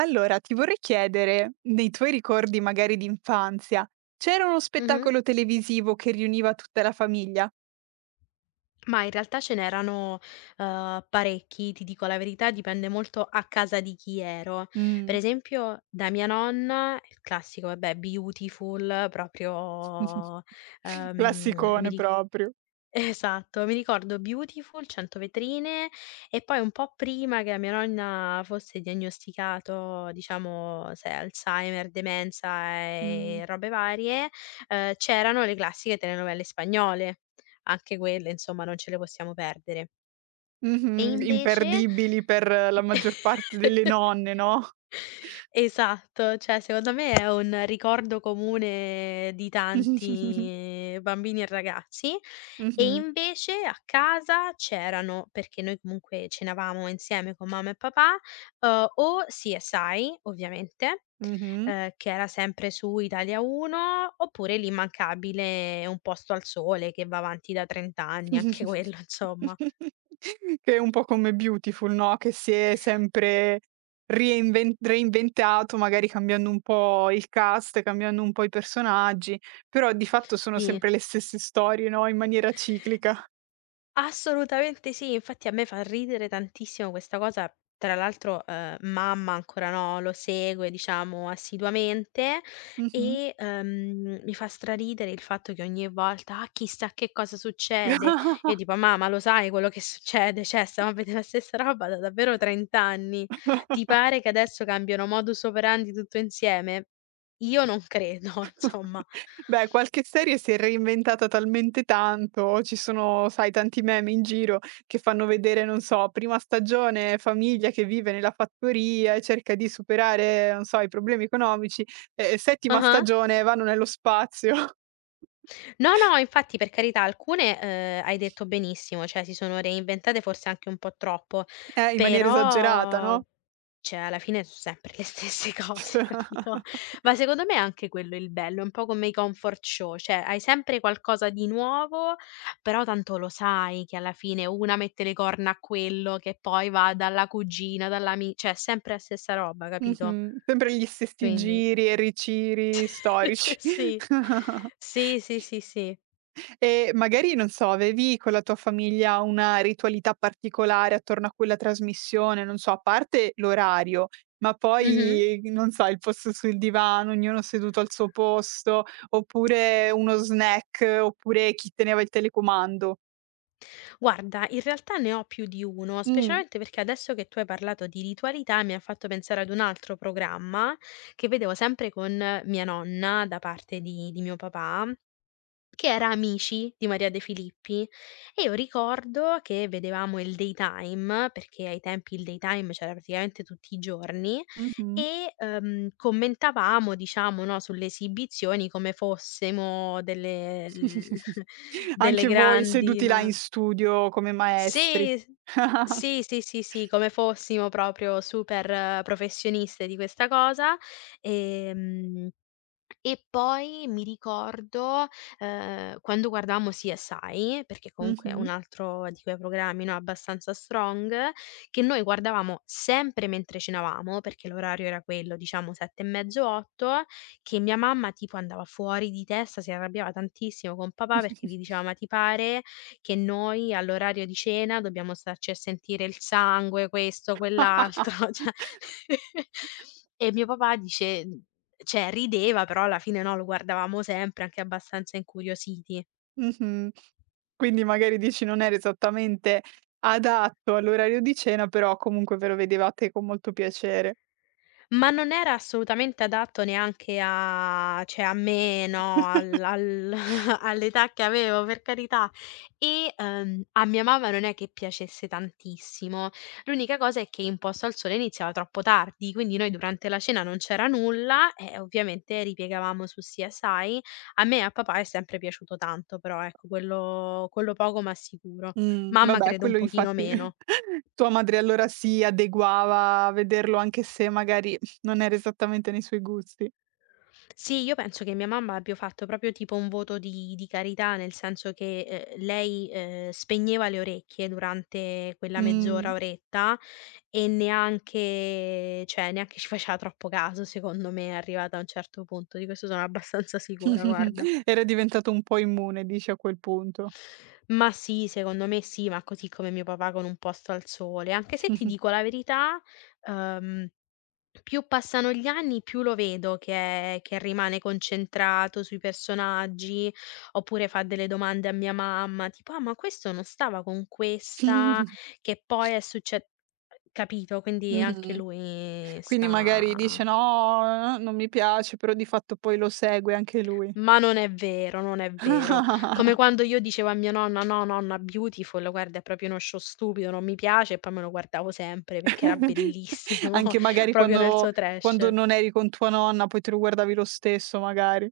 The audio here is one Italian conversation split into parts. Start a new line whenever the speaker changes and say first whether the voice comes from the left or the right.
right: Allora, ti vorrei chiedere, nei tuoi ricordi magari di infanzia, c'era uno
left: Mh-mh.
right: spettacolo televisivo che riuniva tutta la famiglia?
left: Ma in realtà ce n'erano, parecchi, ti dico la verità, dipende molto a casa di chi ero. Per
right: Mh.
left: esempio da mia nonna, il classico vabbè Beautiful proprio, mi
right: Classicone
left: ri
right: proprio.
left: esatto, mi ricordo Beautiful, 100 vetrine e poi un po' prima che a mia nonna fosse diagnosticato, diciamo, sai, Alzheimer, demenza
right: Mh.
left: e robe varie, c'erano le classiche telenovelle spagnole. Anche quelle, insomma, non ce le possiamo perdere. E
right: Mh-mh.
left: invece
right: Imperdibili per la maggior parte delle nonne, no?
left: esatto, cioè secondo me è un ricordo comune di tanti bambini e ragazzi. E
right: Mh-mh.
left: invece a casa c'erano, perché noi comunque cenavamo insieme con mamma e papà, o CSI ovviamente,
right: Mh-mh.
left: che era sempre su Italia 1, oppure l'immancabile Un posto al sole che va avanti da 30 anni, anche quello insomma.
right: Che è un po' come Beautiful, no, che si è sempre rieinven reinventato, magari cambiando un po' il cast, cambiando un po' i personaggi, però di fatto sono
left: Sì.
right: sempre le stesse storie, no, in maniera ciclica.
left: Assolutamente sì, infatti a me fa ridere tantissimo questa cosa. Tra l'altro, mamma ancora no, lo segue diciamo assiduamente
right: Mh-mh.
left: e, mi fa straridere il fatto che ogni volta: "Ah, chissà che cosa succede". Io tipo: "Mamma, lo sai quello che succede? Cioè, stiamo a vedere la stessa roba da davvero 30 anni. Ti pare che adesso cambiano modus operandi tutto insieme? Io non credo, insomma".
right: Beh, qualche serie si è reinventata talmente tanto, ci sono, sai, tanti meme in giro che fanno vedere, non so, prima stagione famiglia che vive nella fattoria e cerca di superare, non so, i problemi economici, e settima
left: Ah-ah.
right: stagione vanno nello spazio.
left: No, no, infatti per carità alcune, hai detto benissimo, cioè si sono reinventate forse anche un po' troppo,
right: In maniera esagerata,
left: però
right: no?
left: cioè alla fine so' sempre le stesse cose, capito? Ma secondo me è anche quello il bello, è un po' come i comfort show, cioè hai sempre qualcosa di nuovo, però tanto lo sai che alla fine una mette le corna a quello, che poi va dalla cugina, dall'ami cioè è sempre la stessa roba, capito?
right: Mh-mh. Sempre gli stessi
left: Quindi
right: giri e riciri storici.
left: sì. Sì, sì, sì, sì.
right: E magari, non so, avevi con la tua famiglia una ritualità particolare attorno a quella trasmissione, non so, a parte l'orario, ma
left: Mh-mh.
right: poi, non so, il posto sul divano, ognuno seduto al suo posto, oppure uno snack, oppure chi teneva il telecomando.
left: Guarda, in realtà ne ho più di uno,
right: Mh,
left: specialmente perché adesso che tu hai parlato di ritualità mi ha fatto pensare ad un altro programma che vedevo sempre con mia nonna da parte di mio papà, che era Amici di Maria De Filippi. E io ricordo che vedevamo il daytime, perché ai tempi il daytime c'era praticamente tutti i giorni,
right: mh-mh.
left: e commentavamo, diciamo, no, sulle esibizioni come fossimo delle, delle
right: Anche voi
left: grandi,
right: seduti là in
left: no?
right: studio come maestri.
left: Sì, s sì, sì, sì, sì, come fossimo proprio super professioniste di questa cosa, ehm e poi mi ricordo, quando guardavamo CSI, perché comunque è un
right: Mh-mh.
left: altro di quei programmi, no, abbastanza strong, che noi guardavamo sempre mentre cenavamo, perché l'orario era quello, diciamo 7 e mezzo, 8, che mia mamma tipo andava fuori di testa, si arrabbiava tantissimo con papà perché gli diceva: "Ma ti pare che noi all'orario di cena dobbiamo starci a sentire il sangue, questo, quell'altro?" Cioè e mio papà dice cioè rideva, però alla fine no, lo guardavamo sempre anche abbastanza incuriositi.
right: Mh-mh. Quindi magari dici non era esattamente adatto all'orario di cena, però comunque ve lo vedevate con molto piacere.
left: Ma non era assolutamente adatto neanche a cioè a me, no, al all'età che avevo, per carità. E, a mia mamma non è che piacesse tantissimo. L'unica cosa è che In Posto al Sole iniziava troppo tardi, quindi noi durante la cena non c'era nulla e ovviamente ripiegavamo su CSI. A me e a papà è sempre piaciuto tanto però, ecco, quello poco ma sicuro. Mamma
right: Vabbè
left: credo un
right: quello
left: pochino
right: infatti
left: meno.
right: tua madre allora si adeguava a vederlo anche se magari non era esattamente nei suoi gusti.
left: Sì, io penso che mia mamma abbia fatto proprio tipo un voto di carità, nel senso che, lei, spegneva le orecchie durante quella mezz'ora,
right: Mh.
left: oretta e neanche cioè, neanche ci faceva troppo caso, secondo me, arrivata a un certo punto. Di questo sono abbastanza sicura, guarda.
right: Era diventato un po' immune dici a quel punto.
left: Ma sì, secondo me sì, ma così come mio papà con "Un posto al sole", anche se ti dico la verità, uhm più passano gli anni, più lo vedo che rimane concentrato sui personaggi, oppure fa delle domande a mia mamma, tipo: "Ah, ma questo non stava con questa, che poi è succe" capito? Quindi anche
right: Mh-mh.
left: lui
right: Quindi magari
left: sta
right: dice: "No, non mi piace", però di fatto poi lo segue anche lui.
left: ma non è vero, non è vero. Come quando io dicevo a mia nonna: "No, nonna, Beautiful, guarda, è proprio uno show stupido, non mi piace", e poi me lo guardavo sempre perché era bellissimo,
right: Anche magari
left: proprio nel
right: quando
left: suo
right: quando
left: trash.
right: non eri con tua nonna, poi te lo guardavi lo stesso magari.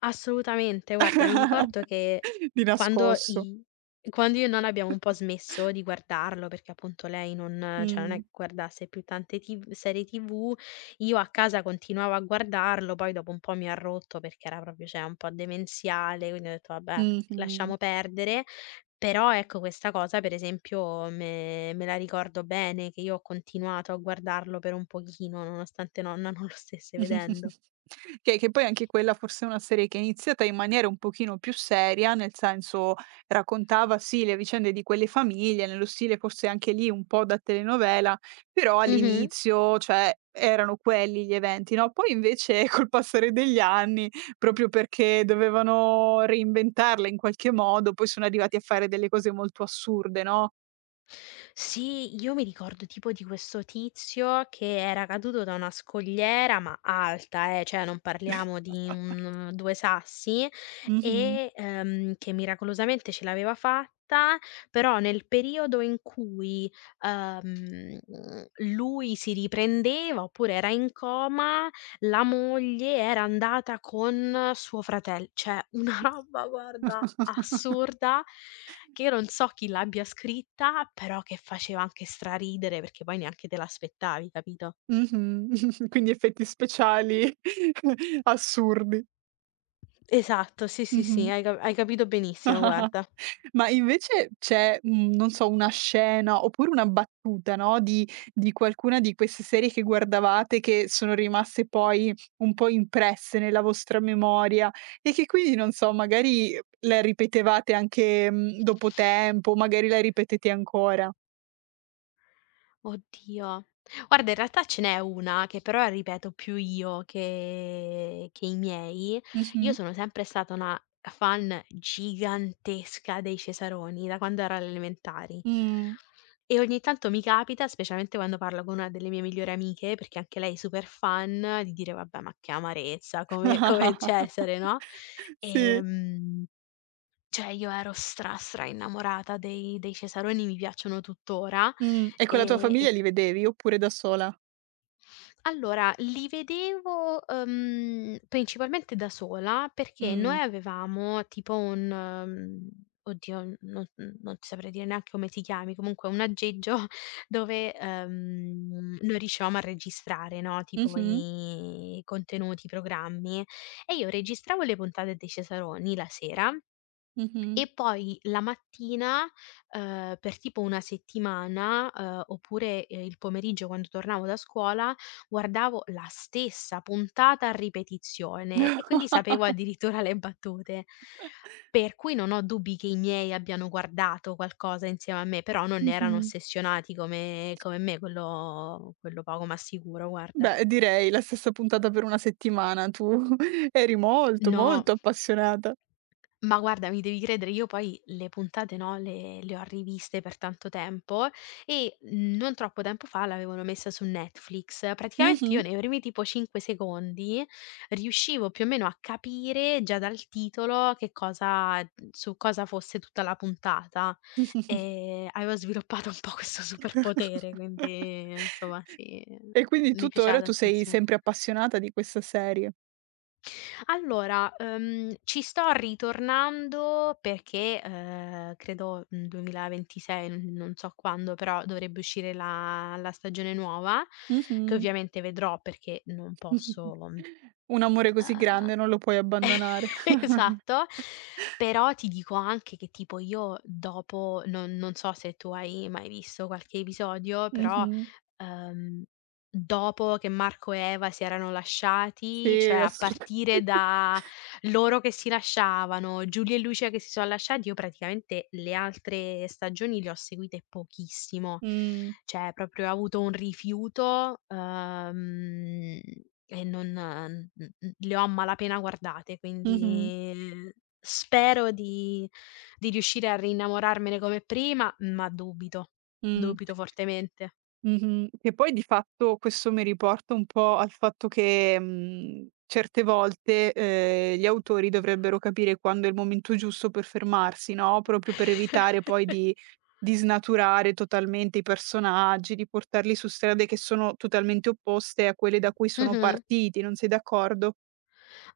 left: Assolutamente, guarda, mi ricordo che
right: Di
left: quando
right: nascosto.
left: i quando io e nonna abbiamo un po' smesso di guardarlo, perché appunto lei non cioè non è
right: Mh.
left: che guardasse più tante TV serie TV, io a casa continuavo a guardarlo, poi dopo un po' mi ha rotto perché era proprio cioè un po' demenziale, quindi ho detto: "Vabbè,
right: Mh-mh.
left: lasciamo perdere". Però ecco questa cosa per esempio me la ricordo bene, che io ho continuato a guardarlo per un pochino, nonostante nonna non lo stesse vedendo.
right: Che poi anche quella forse è una serie che è iniziata in maniera un pochino più seria, nel senso raccontava sì le vicende di quelle famiglie, nello stile forse anche lì un po' da telenovela, però
left: Mh-mh.
right: all'inizio, cioè, erano quelli gli eventi, no, poi invece col passare degli anni, proprio perché dovevano reinventarla in qualche modo, poi sono arrivati a fare delle cose molto assurde, no?
left: Sì, io mi ricordo tipo di questo tizio che era caduto da una scogliera, ma alta, cioè non parliamo di un 2 sassi
right: Mh-mh.
left: e, che miracolosamente ce l'aveva fatta, però nel periodo in cui, ehm, lui si riprendeva oppure era in coma, la moglie era andata con suo fratel cioè una roba guarda assurda che io non so chi l'abbia scritta, però che faceva anche straridere perché poi neanche te l'aspettavi, capito?
right: Mh-mh. Quindi effetti speciali assurdi.
left: Esatto, sì, sì, sì,
right: Mh-mh.
left: hai capito benissimo, guarda.
right: Ma invece c'è, non so, una scena oppure una battuta, no, di qualcuna di queste serie che guardavate che sono rimaste poi un po' impresse nella vostra memoria e che quindi, non so, magari la ripetevate anche, dopo tempo, magari la ripetete ancora.
left: Oddio. Guarda, in realtà ce n'è una che però ripeto più io che i miei. Io
right: Mh-mh.
left: sono sempre stata una fan gigantesca dei Cesaroni da quando ero alle elementari
right: Mh.
left: e ogni tanto mi capita, specialmente quando parlo con una delle mie migliori amiche, perché anche lei è super fan, di dire: "Vabbè, ma che amarezza, come Cesare", no,
right: Sì.
left: ehm, cioè io ero stra innamorata dei Cesaroni, mi piacciono tuttora,
right: E con la tua
left: ehm,
right: famiglia
left: e
right: li vedevi oppure da sola?
left: allora, li vedevo, principalmente da sola, perché
right: Mh.
left: noi avevamo tipo un oddio, n non non ti saprei dire neanche come si chiami, comunque un aggeggio dove, noi riuscivamo a registrare, no, tipo
right: Mh-mh,
left: i contenuti, i programmi, e io registravo le puntate dei Cesaroni la sera
right: mh-mh.
left: e poi la mattina, per tipo 1 settimana, oppure, il pomeriggio quando tornavo da scuola, guardavo la stessa puntata a ripetizione e quindi sapevo addirittura le battute. Per cui non ho dubbi che i miei abbiano guardato qualcosa insieme a me, però non erano
right: Mh-mh.
left: ossessionati come me, quello poco ma sicuro, guarda.
right: Beh, direi la stessa puntata per una settimana. Tu eri molto,
left: No.
right: molto appassionata.
left: Ma guarda, mi devi credere, io poi le puntate, no, le ho riviste per tanto tempo e non troppo tempo fa l'avevano messa su Netflix. Praticamente io
right: Mh-mh.
left: nei primi tipo 5 secondi riuscivo più o meno a capire già dal titolo che cosa su cosa fosse tutta la puntata. Avevo sviluppato un po' questo superpotere, quindi insomma sì,
right: E quindi
left: mi piaceva
right: tuttora tu sei
left: tantissimo.
right: sempre appassionata di questa serie.
left: Allora, ci sto ritornando perché, credo, 2026, n non so quando, però dovrebbe uscire la stagione nuova, che
right: Mh-mh.
left: ovviamente vedrò perché non posso,
right: Un amore così
left: uhm
right: grande non lo puoi abbandonare.
left: esatto, però ti dico anche che tipo io dopo non so se tu hai mai visto qualche episodio, però,
right: Mh-mh.
left: ehm, dopo che Marco e Eva si erano lasciati, cioè
right: Sì,
left: a
right: assolut
left: partire da loro che si lasciavano, Giulia e Lucia che si sono lasciati, io praticamente le altre stagioni le ho seguite pochissimo.
right: mh.
left: Cioè proprio ho avuto un rifiuto, e non mhmm, le ho a malapena guardate,
right: Mh-mh.
left: quindi spero di riuscire a rinnamorarmene come prima, ma dubito,
right: Mh.
left: dubito fortemente.
right: Mh-mh. Che poi di fatto questo mi riporta un po' al fatto che, certe volte, gli autori dovrebbero capire quando è il momento giusto per fermarsi, no, proprio per evitare poi di snaturare totalmente i personaggi, di portarli su strade che sono totalmente opposte a quelle da cui sono
left: Mh-mh.
right: partiti, non sei d'accordo?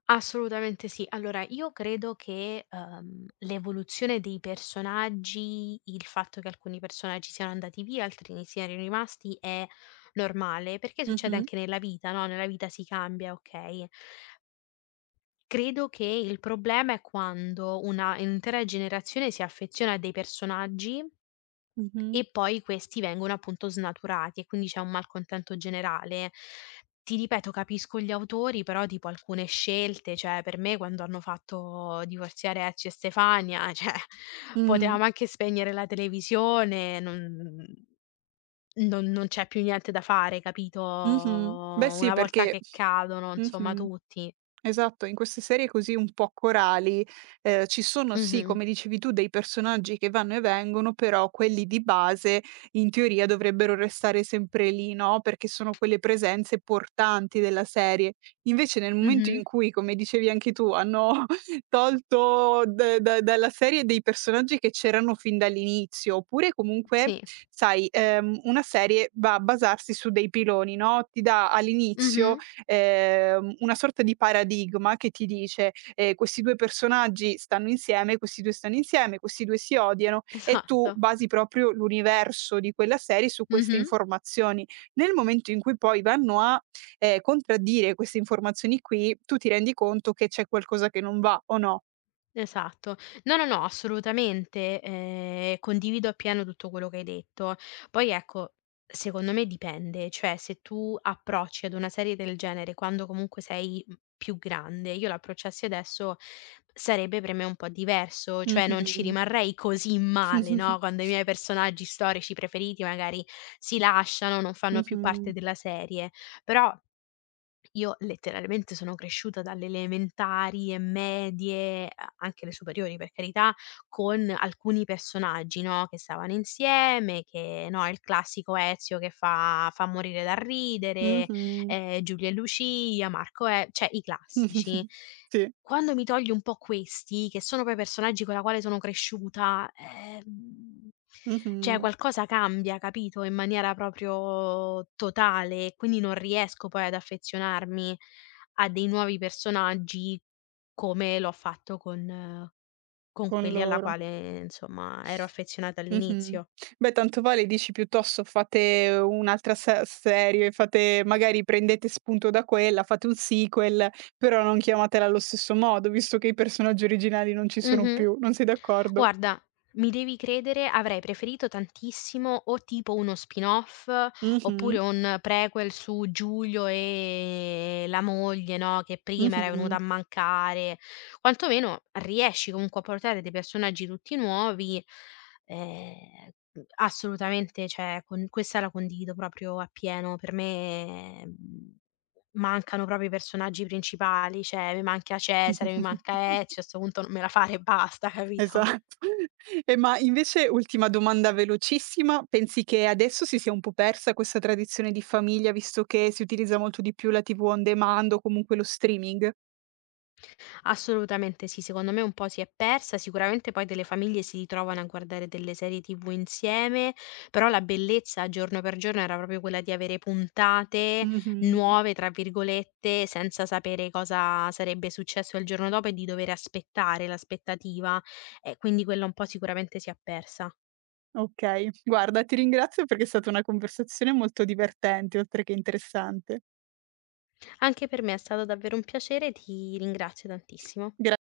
left: Assolutamente sì. Allora io credo che, l'evoluzione dei personaggi, il fatto che alcuni personaggi siano andati via, altri ne siano rimasti è normale, perché succede
right: Mh-mh,
left: anche nella vita, no, nella vita si cambia, okay. Credo che il problema è quando una un'intera generazione si affeziona a dei personaggi
right: mh-mh.
left: e poi questi vengono appunto snaturati e quindi c'è un malcontento generale. Ti ripeto, capisco gli autori, però tipo alcune scelte, cioè per me quando hanno fatto divorziare Ezio e Stefania, cioè
right: Mh,
left: potevamo anche spegnere la televisione, non c'è più niente da fare, capito,
right: mh-mh. Beh sì
left: una volta
right: perché
left: che cadono insomma
right: mh-mh.
left: tutti.
right: Esatto, in queste serie così un po' corali, ci sono sì,
left: Mh-mh.
right: come dicevi tu, dei personaggi che vanno e vengono, però quelli di base in teoria dovrebbero restare sempre lì, no, perché sono quelle presenze portanti della serie. Invece nel momento
left: Mh-mh.
right: in cui, come dicevi anche tu, hanno tolto d da dalla serie dei personaggi che c'erano fin dall'inizio, oppure comunque
left: Sì.
right: sai, una serie va a basarsi su dei piloni, no, ti dà all'inizio
left: Mh-mh.
right: una sorta di paradigma che ti dice, "Questi 2 personaggi stanno insieme, questi 2 stanno insieme, questi 2 si odiano", e tu
left: Esatto.
right: basi proprio l'universo di quella serie su queste
left: Mh-mh.
right: informazioni. Nel momento in cui poi vanno a, contraddire queste informazioni qui, tu ti rendi conto che c'è qualcosa che non va, o no?
left: Esatto. No, no, no, assolutamente, condivido appieno tutto quello che hai detto. Poi ecco, secondo me dipende, cioè se tu approcci ad una serie del genere quando comunque sei, più grande, io l'approcciassi adesso sarebbe per me un po' diverso, cioè non ci
right: Mh-mh.
left: rimarrei così male, no, quando i miei personaggi storici preferiti magari si lasciano, non fanno
right: Mh-mh.
left: più parte
right: Mh-mh.
left: della serie, però io letteralmente sono cresciuta dalle elementari e medie, a anche le superiori per carità, con alcuni personaggi, no, che stavano insieme, che no, il classico Ezio che fa morire da ridere,
right: Mh-mh.
left: Giulia e Lucia, Marco e cioè i classici.
right: Sì.
left: Quando mi togli un po' questi, che sono poi personaggi con la quale sono cresciuta, cioè
right: Mh-mh.
left: qualcosa cambia, capito, in maniera proprio totale e quindi non riesco poi ad affezionarmi a dei nuovi personaggi come l'ho fatto con
right: Con
left: quelli alla
right: loro.
left: quale, insomma, ero affezionata
right: Mh-mh.
left: all'inizio.
right: Beh, tanto vale dici piuttosto fate un'altra se serie, fate magari prendete spunto da quella, fate un sequel, però non chiamatela allo stesso modo, visto che i personaggi originali non ci sono
left: Mh-mh.
right: più. Non sei d'accordo?
left: Guarda, mi devi credere, avrei preferito tantissimo o tipo uno spin-off, oppure
right: Mh-mh,
left: un prequel su Giulio e la moglie, no, che prima era venuta
right: mh-mh.
left: a mancare. Quantomeno riesci comunque a portare dei personaggi tutti nuovi, ehm, assolutamente, cioè con questa la condivido proprio appieno. Per me, mancano proprio i personaggi principali, cioè mi manca Cesare, mi manca Ezio, a 'sto punto non me la fare e basta, capito?
right: Esatto. E ma invece ultima domanda velocissima, pensi che adesso si sia un po' persa questa tradizione di famiglia, visto che si utilizza molto di più la TV on demand o comunque lo streaming?
left: Assolutamente sì, secondo me un po' si è persa, sicuramente poi delle famiglie si ritrovano a guardare delle serie TV insieme, però la bellezza giorno per giorno era proprio quella di avere puntate
right: Mh-mh.
left: "nuove" tra virgolette, senza sapere cosa sarebbe successo il giorno dopo e di dover aspettare, l'aspettativa, e quindi quella un po' sicuramente si è persa.
right: Okay, guarda ti ringrazio perché è stata una conversazione molto divertente, oltre che interessante.
left: Anche per me è stato davvero un piacere, ti ringrazio tantissimo.
right: Gra